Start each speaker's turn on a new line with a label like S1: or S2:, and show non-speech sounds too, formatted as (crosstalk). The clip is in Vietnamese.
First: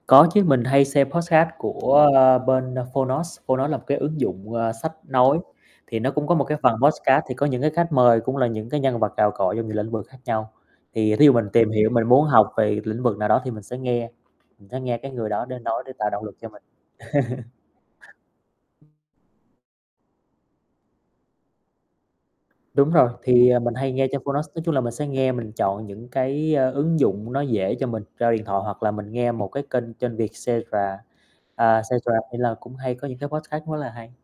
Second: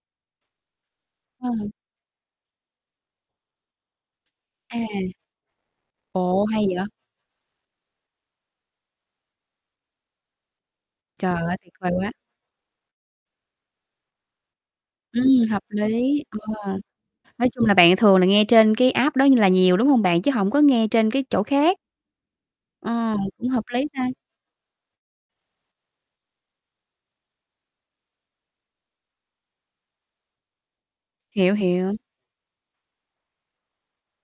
S1: Có chứ, mình hay xem podcast
S2: Ừm.
S1: của, ờ, bên Fonos, Fonos là một cái ứng dụng, à,
S2: À.
S1: sách nói, thì nó cũng có một
S2: Ồ.
S1: cái
S2: Hay
S1: phần
S2: vậy?
S1: podcast thì có những cái khách mời, cũng là những cái nhân vật cào cọ trong nhiều lĩnh vực khác nhau. Thì, thí dụ
S2: Trời
S1: mình
S2: ơi.
S1: tìm
S2: Tuyệt
S1: hiểu
S2: vời
S1: mình
S2: quá.
S1: muốn học về lĩnh vực nào đó thì mình sẽ nghe, mình sẽ nghe cái
S2: Ừm,
S1: người đó để
S2: hợp
S1: nói để tạo
S2: lý,
S1: động lực cho mình.
S2: ờ, nói chung là bạn thường là nghe trên cái
S1: (chuckles)
S2: app đó như là nhiều đúng hông bạn, chứ hổng có nghe trên cái chỗ khác.
S1: Đúng rồi,
S2: Ờ, cũng
S1: thì,
S2: hợp
S1: mình
S2: lý
S1: hay
S2: ta.
S1: nghe trên Fonos, nói chung là mình sẽ nghe, mình chọn những cái, a, ứng dụng nó dễ cho mình, cho điện thoại hoặc là mình nghe một cái kênh kênh Vietcetera
S2: Hiểu,
S1: à,
S2: hiểu.
S1: Vietcetera thì là cũng hay có những cái podcast rất là hay.